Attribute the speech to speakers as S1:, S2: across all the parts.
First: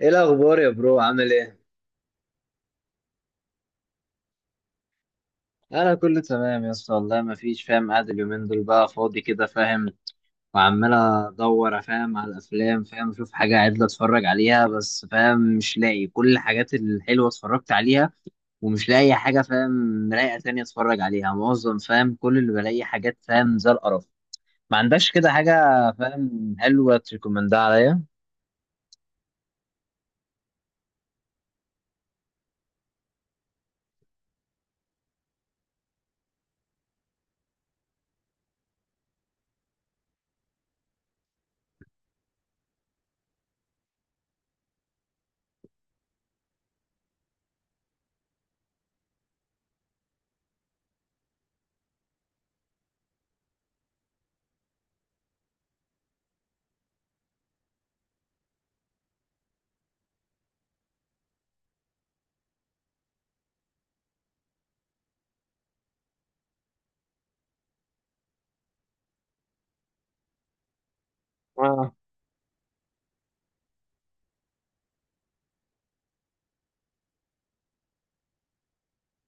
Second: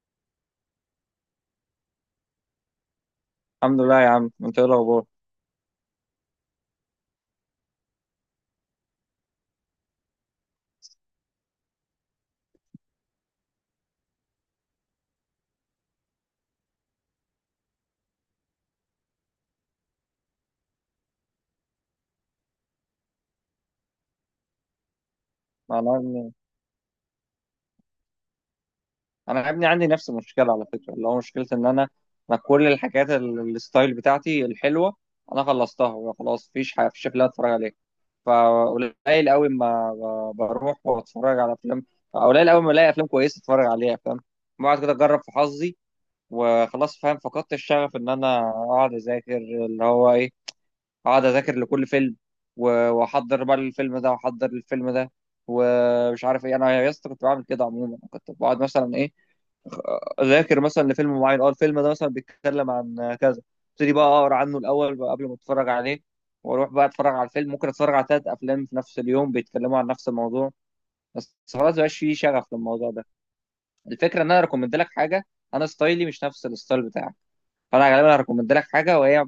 S1: ايه الاخبار يا برو عامل ايه؟
S2: الحمد لله يا عم، انت ايه الاخبار؟
S1: انا كله تمام يا اسطى، والله ما فيش. فاهم قاعد اليومين دول بقى فاضي كده، فاهم، وعمال ادور فاهم على الافلام، فاهم اشوف حاجه عدله اتفرج عليها، بس فاهم مش لاقي، كل الحاجات الحلوه اتفرجت عليها، ومش لاقي حاجه فاهم رايقه تانية اتفرج عليها، معظم فاهم كل اللي بلاقي حاجات فاهم زي القرف. ما عندكش كده حاجه
S2: انا يا ابني
S1: فاهم حلوه تريكومندها عليا؟
S2: انا يا ابني عندي نفس المشكله على فكره، اللي هو مشكله ان انا كل الحاجات الستايل بتاعتي الحلوه انا خلصتها، وخلاص مفيش حاجه، مفيش افلام اتفرج عليها. فقليل قوي ما بروح واتفرج على افلام، قليل قوي ما الاقي افلام كويسه اتفرج عليها، فاهم. بقعد كده اجرب في حظي، وخلاص فاهم فقدت الشغف ان انا اقعد اذاكر اللي هو ايه، اقعد اذاكر لكل فيلم، واحضر بقى الفيلم ده ومش عارف ايه. انا يا اسطى كنت بعمل كده، عموما كنت بقعد مثلا ايه، اذاكر مثلا لفيلم معين. اه، الفيلم ده مثلا بيتكلم عن كذا، ابتدي بقى اقرا عنه الاول بقى قبل ما اتفرج عليه، واروح بقى اتفرج على الفيلم. ممكن اتفرج على ثلاث افلام في نفس اليوم بيتكلموا عن نفس الموضوع، بس خلاص مبقاش فيه شغف للموضوع ده. الفكره ان انا ريكومند لك حاجه، انا ستايلي مش نفس الستايل بتاعك، فانا غالبا هريكومند لك حاجه وهي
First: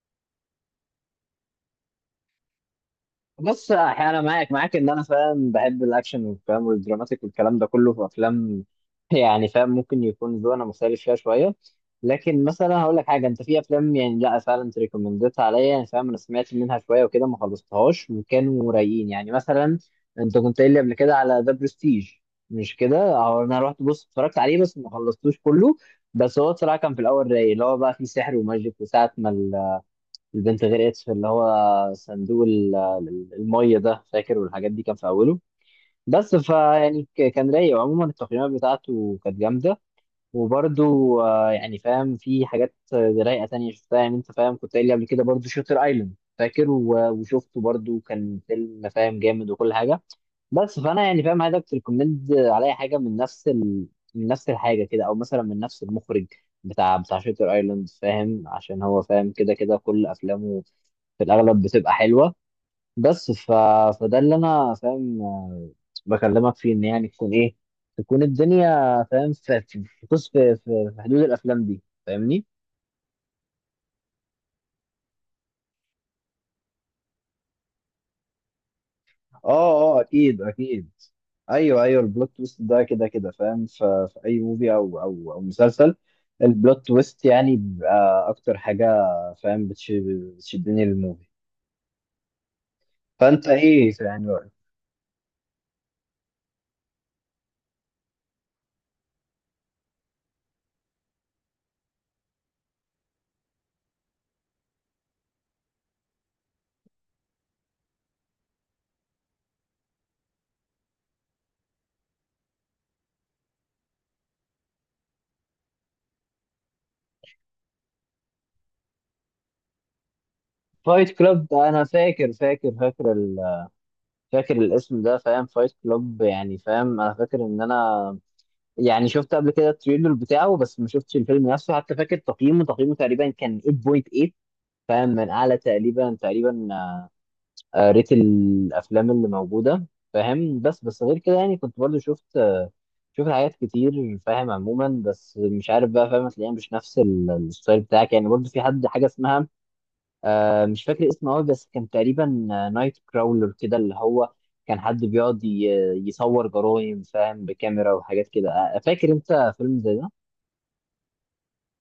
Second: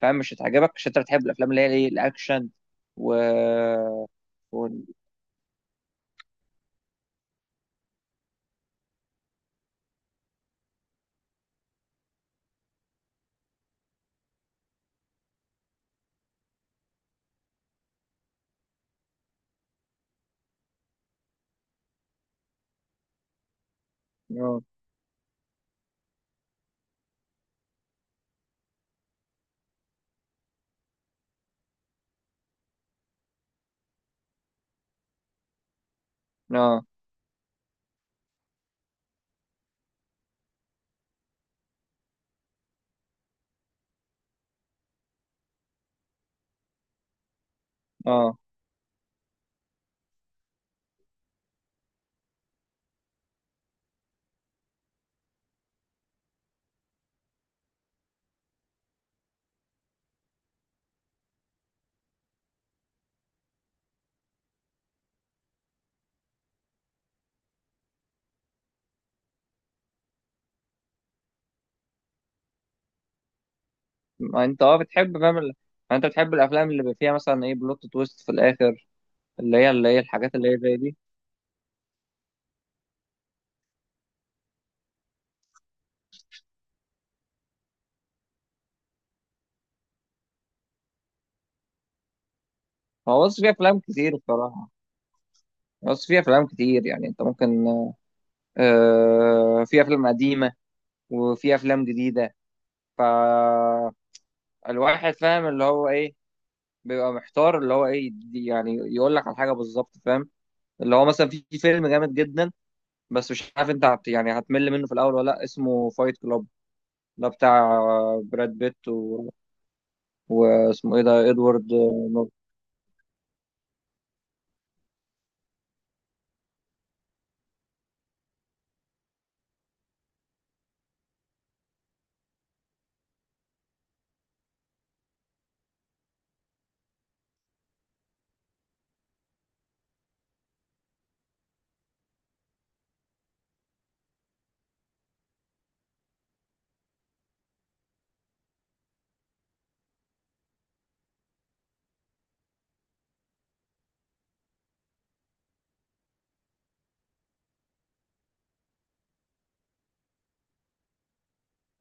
S2: فاهم مش هتعجبك، عشان انت بتحب الافلام اللي هي ايه الاكشن و
S1: بص، انا معاك
S2: و
S1: معاك ان انا فاهم بحب الاكشن والكلام والدراماتيك والكلام ده كله في افلام. يعني فاهم ممكن يكون ذوقنا مختلف فيها شويه، لكن مثلا هقول لك حاجه، انت في افلام يعني لا فعلا انت ريكومندتها عليا، يعني فاهم انا سمعت منها شويه وكده ما خلصتهاش وكانوا رايقين. يعني مثلا انت كنت قايل لي قبل كده على ذا برستيج، مش كده؟ أهو انا رحت بص اتفرجت عليه
S2: اه،
S1: بس ما خلصتوش كله. بس هو بصراحه كان في الاول رايق، اللي هو بقى فيه سحر وماجيك، وساعه ما البنت غرقت في اللي هو صندوق المية ده، فاكر؟ والحاجات دي كان في أوله. بس
S2: اه،
S1: فيعني كان رايق، وعموما التقييمات بتاعته كانت جامدة. وبرده يعني فاهم في حاجات رايقة تانية شفتها، يعني أنت فاهم كنت قايل لي قبل كده برده شوتر أيلاند، فاكر؟ وشفته برده،
S2: اه.
S1: كان فيلم فاهم جامد وكل حاجة. بس فانا يعني فاهم هذا تريكومند عليا حاجه من من نفس الحاجه كده، او مثلا من نفس المخرج بتاع شاتر ايلاند، فاهم؟ عشان هو فاهم كده كده كل افلامه في الاغلب بتبقى حلوه. بس ف... فده اللي انا فاهم بكلمك فيه، ان يعني تكون ايه، تكون الدنيا فاهم في في حدود الافلام دي، فاهمني؟
S2: ما انت اه بتحب فاهم ما انت بتحب الافلام اللي بيبقى فيها مثلا ايه بلوت تويست في الاخر، اللي هي
S1: اه، اه
S2: الحاجات
S1: اكيد
S2: اللي هي زي
S1: اكيد.
S2: دي.
S1: ايوه ايوه، البلوت تويست ده كده كده فاهم في اي موفي او مسلسل، البلوت تويست يعني بيبقى اكتر حاجه فاهم بتشدني للموفي.
S2: هو بص
S1: فانت
S2: في افلام
S1: ايه
S2: كتير
S1: يعني رأيك؟
S2: بصراحه، بص في افلام كتير. يعني انت ممكن آه، في افلام قديمه وفي افلام جديده، فالواحد فاهم اللي هو ايه، بيبقى محتار اللي هو ايه يعني يقول لك على حاجه بالظبط، فاهم. اللي هو مثلا في فيلم جامد جدا، بس مش عارف انت يعني هتمل منه في الاول ولا لا. اسمه فايت كلاب، ده بتاع براد بيت، و... واسمه ايه
S1: فايت
S2: ده،
S1: كلاب ده،
S2: ادوارد
S1: انا
S2: نورتن.
S1: فاكر فاكر الاسم ده، فاهم. فايت كلاب يعني فاهم انا فاكر ان انا يعني شفت قبل كده التريلر بتاعه، بس ما شفتش الفيلم نفسه. حتى فاكر تقييمه تقريبا كان 8.8، فاهم، من اعلى تقريبا. قريت الافلام اللي موجوده فاهم، بس بس غير كده يعني كنت برضو شفت. شفت حاجات كتير فاهم عموما، بس مش عارف بقى، فاهم هتلاقيها مش نفس الستايل بتاعك. يعني برضو في حد حاجه اسمها، آه، مش فاكر اسمه قوي، بس كان تقريبا نايت كراولر كده، اللي هو كان حد بيقعد يصور جرايم فاهم بكاميرا وحاجات كده. آه، فاكر انت فيلم زي ده؟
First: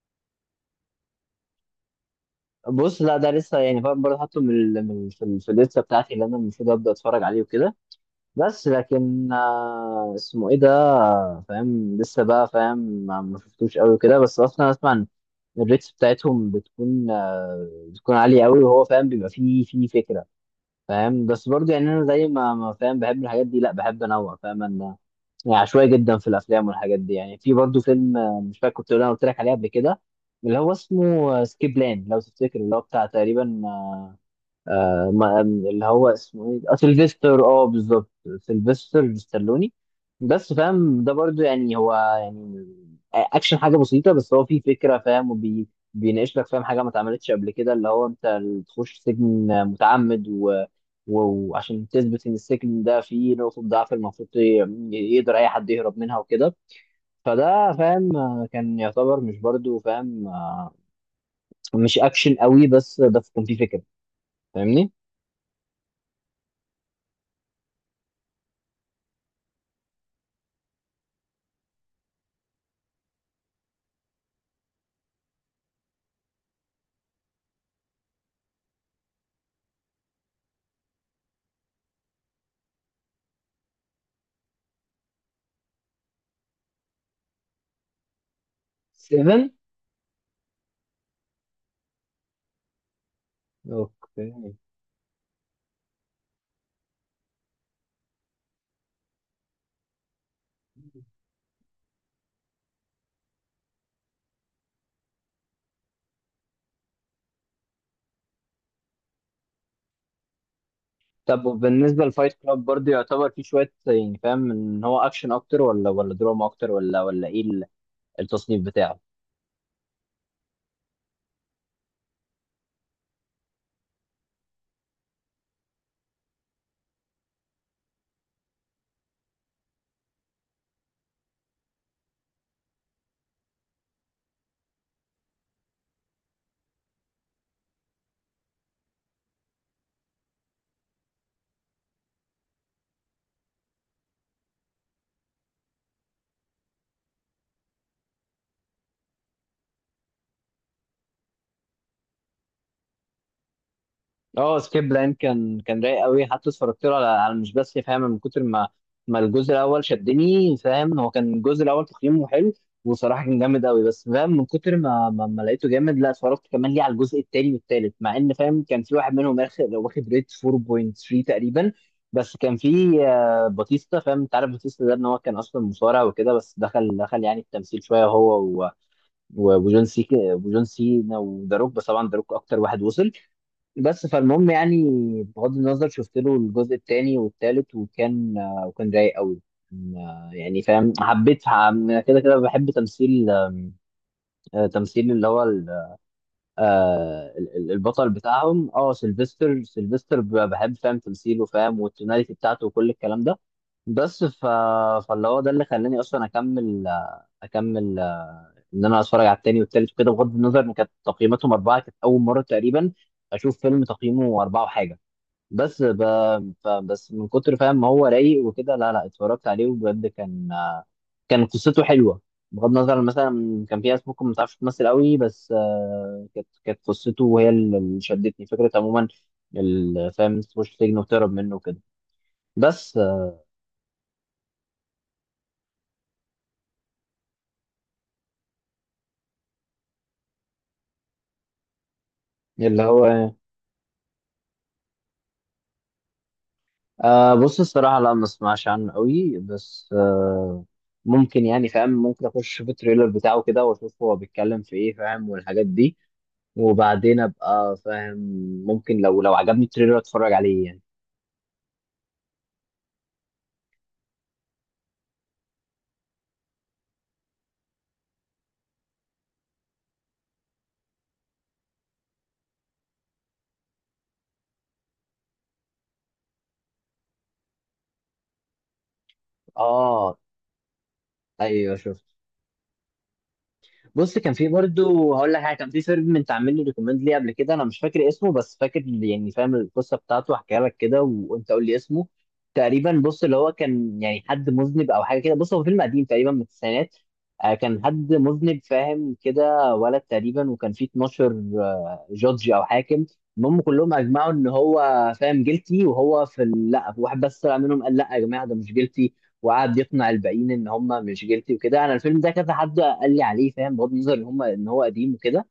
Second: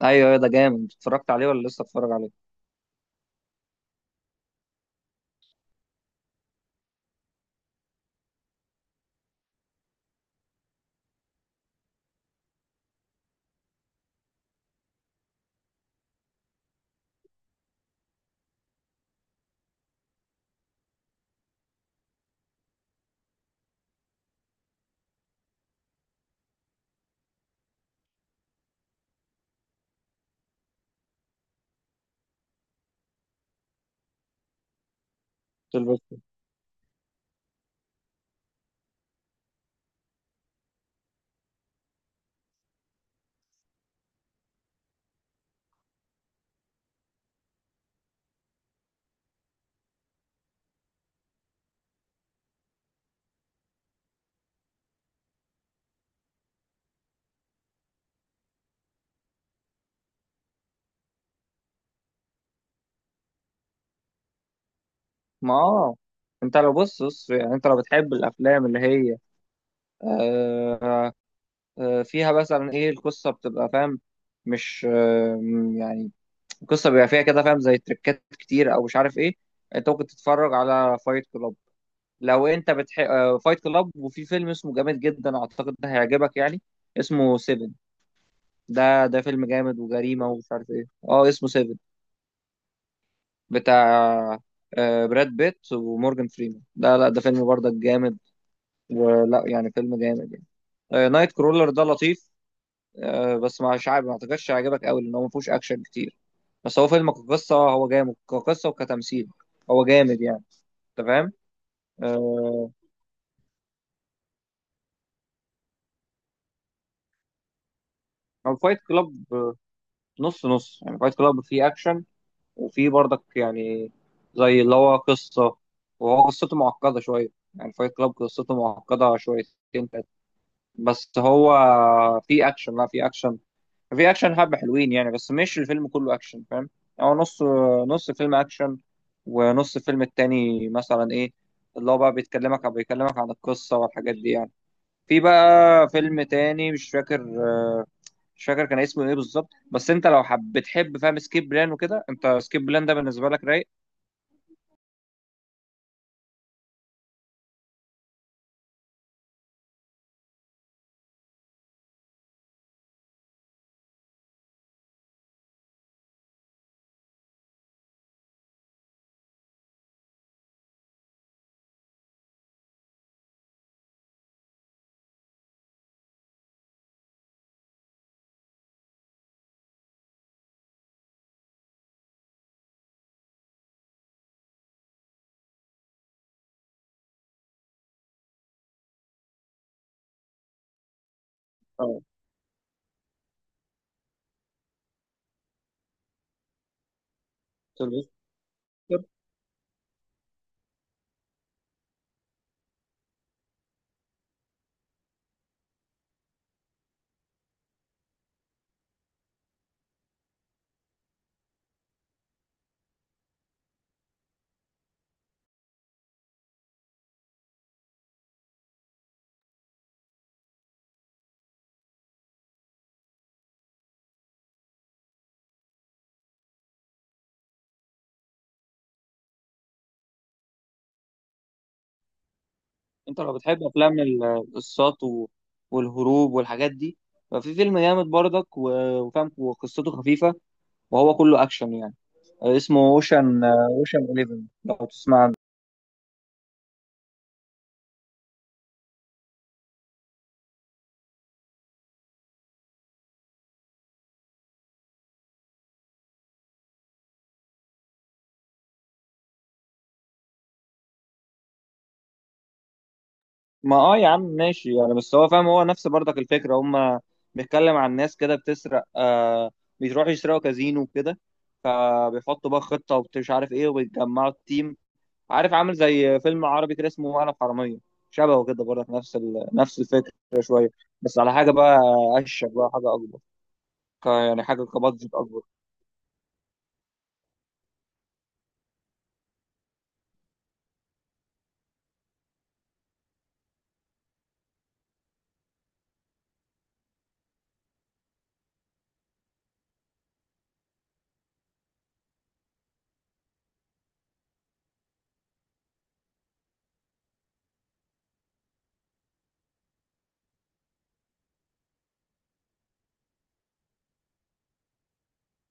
S2: ايوه، ايوه، ده جامد. اتفرجت عليه ولا لسه اتفرج عليه؟
S1: بص، لا، ده لسه، يعني فاهم برضه حاطه من في الليسته بتاعتي، اللي انا المفروض ابدا اتفرج عليه وكده، بس لكن آه، اسمه ايه ده، فاهم لسه بقى فاهم ما شفتوش قوي كده، بس اصلا اسمع إن الريتس بتاعتهم بتكون آه، بتكون عالية قوي، وهو فاهم بيبقى فيه فكرة فاهم. بس برضه يعني انا زي ما فاهم بحب الحاجات دي، لا بحب انوع، فاهم انا يعني عشوائي جدا في الافلام والحاجات دي. يعني في برضه فيلم آه، مش فاكر كنت انا قلت لك عليه قبل كده، اللي هو اسمه سكيب لان لو تفتكر، اللي هو بتاع تقريبا آه، آه ما اللي هو
S2: سيلفستر.
S1: اسمه ايه، آه، سيلفستر، اه بالظبط. سيلفستر ستالوني. بس فاهم ده برضو يعني هو يعني اكشن حاجه بسيطه، بس هو فيه فكره فاهم بيناقش لك فاهم حاجه ما اتعملتش قبل كده، اللي هو انت تخش سجن متعمد، وعشان تثبت ان السجن ده فيه نقطه ضعف، المفروض يقدر اي حد يهرب منها وكده. فده فاهم آه، كان يعتبر مش برضو فاهم آه، مش اكشن قوي، بس ده كان فيه فكره، فاهمني؟
S2: ما اه، انت لو بص بص يعني، انت لو بتحب الافلام اللي هي آه، فيها مثلا ايه، القصه بتبقى فاهم مش آه، يعني القصه بيبقى فيها كده فاهم زي تريكات كتير او مش عارف ايه. انت ممكن تتفرج على فايت كلاب لو انت فايت كلاب، وفي فيلم اسمه جامد جدا اعتقد ده هيعجبك يعني، اسمه سيفن. ده فيلم
S1: 7
S2: جامد وجريمه ومش عارف ايه. اه، اسمه سيفن، بتاع
S1: اوكي.
S2: آه، براد بيت ومورجان فريمان. ده لا، ده فيلم برضك جامد، ولا يعني فيلم جامد يعني. آه، نايت كرولر ده لطيف، آه، بس مش عارف، ما اعتقدش هيعجبك قوي لان هو ما فيهوش اكشن كتير، بس هو فيلم كقصه هو جامد، كقصه وكتمثيل هو جامد يعني، انت فاهم.
S1: طب وبالنسبة لفايت كلاب
S2: آه،
S1: برضه يعتبر فيه شوية يعني فاهم ان هو اكشن اكتر، ولا دراما اكتر، ولا ايه
S2: هو
S1: التصنيف
S2: فايت
S1: بتاعه؟
S2: كلاب نص نص يعني، فايت كلاب فيه اكشن وفي برضك يعني زي اللي هو قصة، وهو قصته معقدة شوية، يعني فايت كلاب قصته معقدة شويتين تلاتة. بس هو في أكشن، لا في أكشن، في أكشن حبة حلوين يعني، بس مش الفيلم كله أكشن فاهم. يعني هو نص، نص فيلم أكشن، ونص الفيلم التاني مثلا إيه اللي هو بقى بيكلمك عن القصة والحاجات دي يعني. في بقى فيلم تاني مش فاكر كان اسمه ايه بالظبط، بس انت لو بتحب فاهم سكيب بلان وكده. انت سكيب بلان ده بالنسبه لك رايق؟
S1: اه، سكيب بلان كان رايق قوي، حتى اتفرجت له على مش بس فاهم من كتر ما الجزء الاول شدني، فاهم، هو كان الجزء الاول تقييمه حلو وصراحه كان جامد قوي. بس فاهم من كتر ما لقيته جامد، لا اتفرجت كمان ليه على الجزء الثاني والثالث، مع ان فاهم كان في واحد منهم اخر لو واخد ريت 4.3 تقريبا. بس كان في آه، باتيستا، فاهم انت عارف باتيستا ده ان هو كان اصلا مصارع وكده، بس دخل يعني التمثيل شويه، هو وجون سي وجون سينا وذا روك، بس طبعا ذا روك اكتر واحد وصل. بس فالمهم يعني بغض النظر، شفت له الجزء الثاني والثالث، وكان آه، وكان رايق قوي. كان، آه، يعني فاهم حبيت
S2: اه
S1: أنا كده كده بحب تمثيل آم، آه، تمثيل اللي هو البطل
S2: سيلفستر.
S1: بتاعهم، اه سيلفستر، سيلفستر بحب فاهم تمثيله، فاهم والتوناليتي بتاعته وكل الكلام ده. بس ف... فاللي هو ده اللي خلاني اصلا اكمل آه، اكمل آه، ان انا اتفرج على التاني والتالت وكده، بغض النظر ان كانت تقييماتهم اربعه. كانت اول مره تقريبا اشوف فيلم تقييمه اربعه وحاجه. بس ب... بس من كتر فاهم ما هو رايق وكده، لا اتفرجت عليه، وبجد كان آه، كان قصته حلوه. بغض النظر عن مثلا كان في ناس ممكن ما تعرفش تمثل قوي، بس آه، كانت قصته وهي اللي شدتني فكره عموما. فاهم تخش سجن وتهرب منه كده، بس
S2: انت
S1: آه،
S2: لو بتحب افلام القصات والهروب والحاجات دي، ففي فيلم جامد برضك وفاهم، وقصته خفيفه وهو كله اكشن يعني. آه، اسمه
S1: اللي هو.
S2: اوشن، آه، اوشن 11 لو تسمع عنه.
S1: آه بص، الصراحه لا، ما اسمعش عنه قوي، بس آه ممكن، يعني فاهم ممكن اخش في التريلر بتاعه كده، واشوف هو بيتكلم في ايه فاهم والحاجات دي، وبعدين ابقى فاهم ممكن لو عجبني التريلر اتفرج عليه يعني.
S2: ما اه، يا عم ماشي يعني، بس هو فاهم هو نفس برضك الفكره هم، بيتكلم عن ناس كده بتسرق، آه، بيروحوا يسرقوا كازينو وكده، فبيحطوا بقى خطه ومش عارف ايه وبيتجمعوا التيم. عارف عامل زي فيلم عربي كده اسمه انا في حراميه، شبهه كده برضه، نفس نفس الفكره
S1: اه
S2: شويه، بس على حاجه
S1: ايوه،
S2: بقى
S1: شفت.
S2: اشيك بقى حاجه اكبر،
S1: بص كان
S2: يعني
S1: في
S2: حاجه
S1: برضه،
S2: كبادجت
S1: هقول
S2: اكبر.
S1: لك حاجه، كان في فيلم انت عامل لي ريكومند ليه قبل كده، انا مش فاكر اسمه بس فاكر، يعني فاهم القصه بتاعته هحكيها لك كده، وانت قول لي اسمه. تقريبا بص اللي هو كان يعني حد مذنب او حاجه كده، بص هو فيلم قديم تقريبا من التسعينات. آه، كان حد مذنب فاهم كده، ولد تقريبا، وكان فيه 12 آه، جودج او حاكم. المهم كلهم اجمعوا ان هو فاهم جيلتي، وهو في لا، واحد بس طلع منهم قال لا يا جماعه ده مش جيلتي، وقعد يقنع الباقيين ان هم مش جيلتي وكده. انا الفيلم ده كذا حد قال لي عليه، فاهم، بغض النظر ان هم ان هو قديم وكده.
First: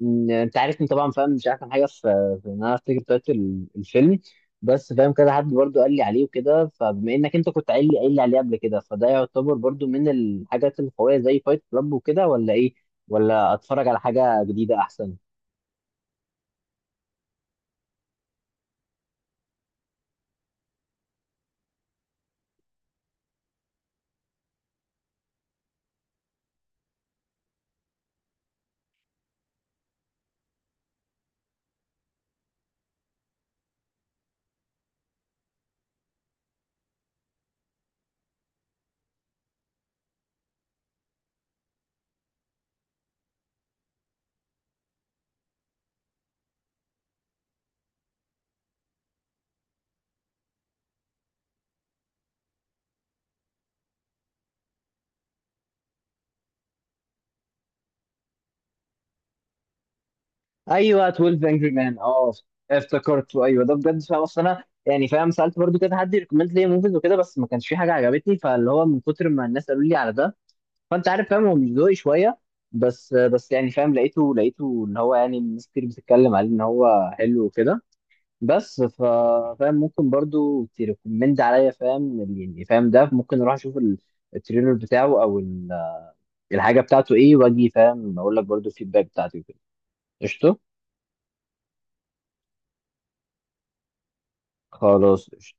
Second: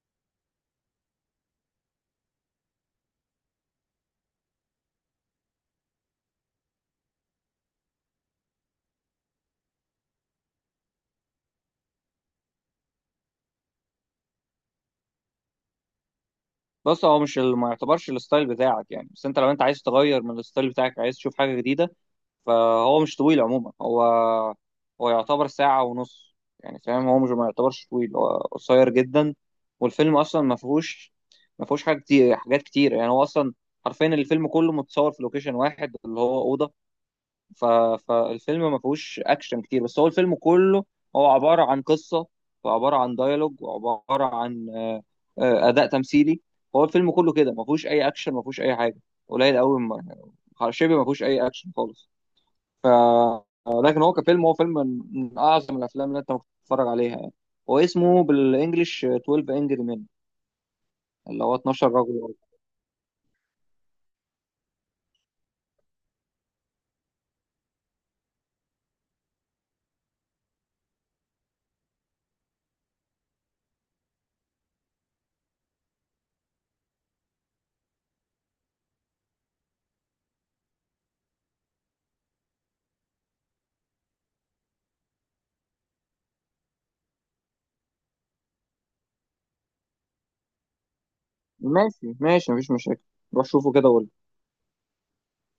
S1: انت عارفني طبعا، فاهم مش احسن حاجه في ان انا افتكر تايتل الفيلم. بس فاهم كذا حد برضو قال لي عليه وكده، فبما انك انت كنت قايل لي عليه قبل كده، فده يعتبر برضو من الحاجات القويه زي فايت كلاب وكده، ولا ايه؟ ولا اتفرج على حاجه جديده احسن؟
S2: بص هو مش ما يعتبرش الستايل بتاعك يعني، بس انت لو انت عايز تغير من الستايل بتاعك، عايز تشوف حاجه جديده، فهو مش طويل عموما. هو هو يعتبر ساعة ونص يعني فاهم، هو مش، ما يعتبرش طويل، هو قصير جدا. والفيلم أصلا ما فيهوش حاجة كتير حاجات كتير يعني، هو أصلا حرفيا الفيلم كله متصور في لوكيشن واحد اللي هو أوضة. ف... فالفيلم ما فيهوش اكشن كتير، بس هو الفيلم كله هو عباره عن قصه، وعباره عن ديالوج، وعباره عن آه، اداء تمثيلي. هو الفيلم كله كده ما فيهوش اي اكشن، ما فيهوش اي حاجه، قليل قوي ما شبه ما فيهوش اي اكشن خالص. ف لكن هو كفيلم هو فيلم من اعظم الافلام اللي انت ممكن تتفرج عليها يعني. هو اسمه بالانجلش 12 انجري مان،
S1: ايوه،
S2: اللي
S1: 12
S2: هو
S1: انجري
S2: 12
S1: مان، اه
S2: رجل.
S1: افتكرته. ايوه ده بجد فاهم، اصل انا يعني فاهم سالت برضو كده حد ريكومند لي موفيز وكده، بس ما كانش في حاجه عجبتني، فاللي هو من كتر ما الناس قالوا لي على ده، فانت عارف فاهم هو مش ذوقي شويه، بس بس يعني فاهم لقيته ان هو يعني الناس كتير بتتكلم عليه ان هو حلو وكده. بس ف فاهم ممكن برضو تريكومند عليا فاهم، يعني فاهم ده ممكن اروح اشوف التريلر بتاعه او الحاجه بتاعته ايه، واجي فاهم اقول لك برضو الفيدباك بتاعتي وكده. قشطه،
S2: ماشي ماشي مفيش مشاكل، روح شوفه كده وقول.
S1: خلاص.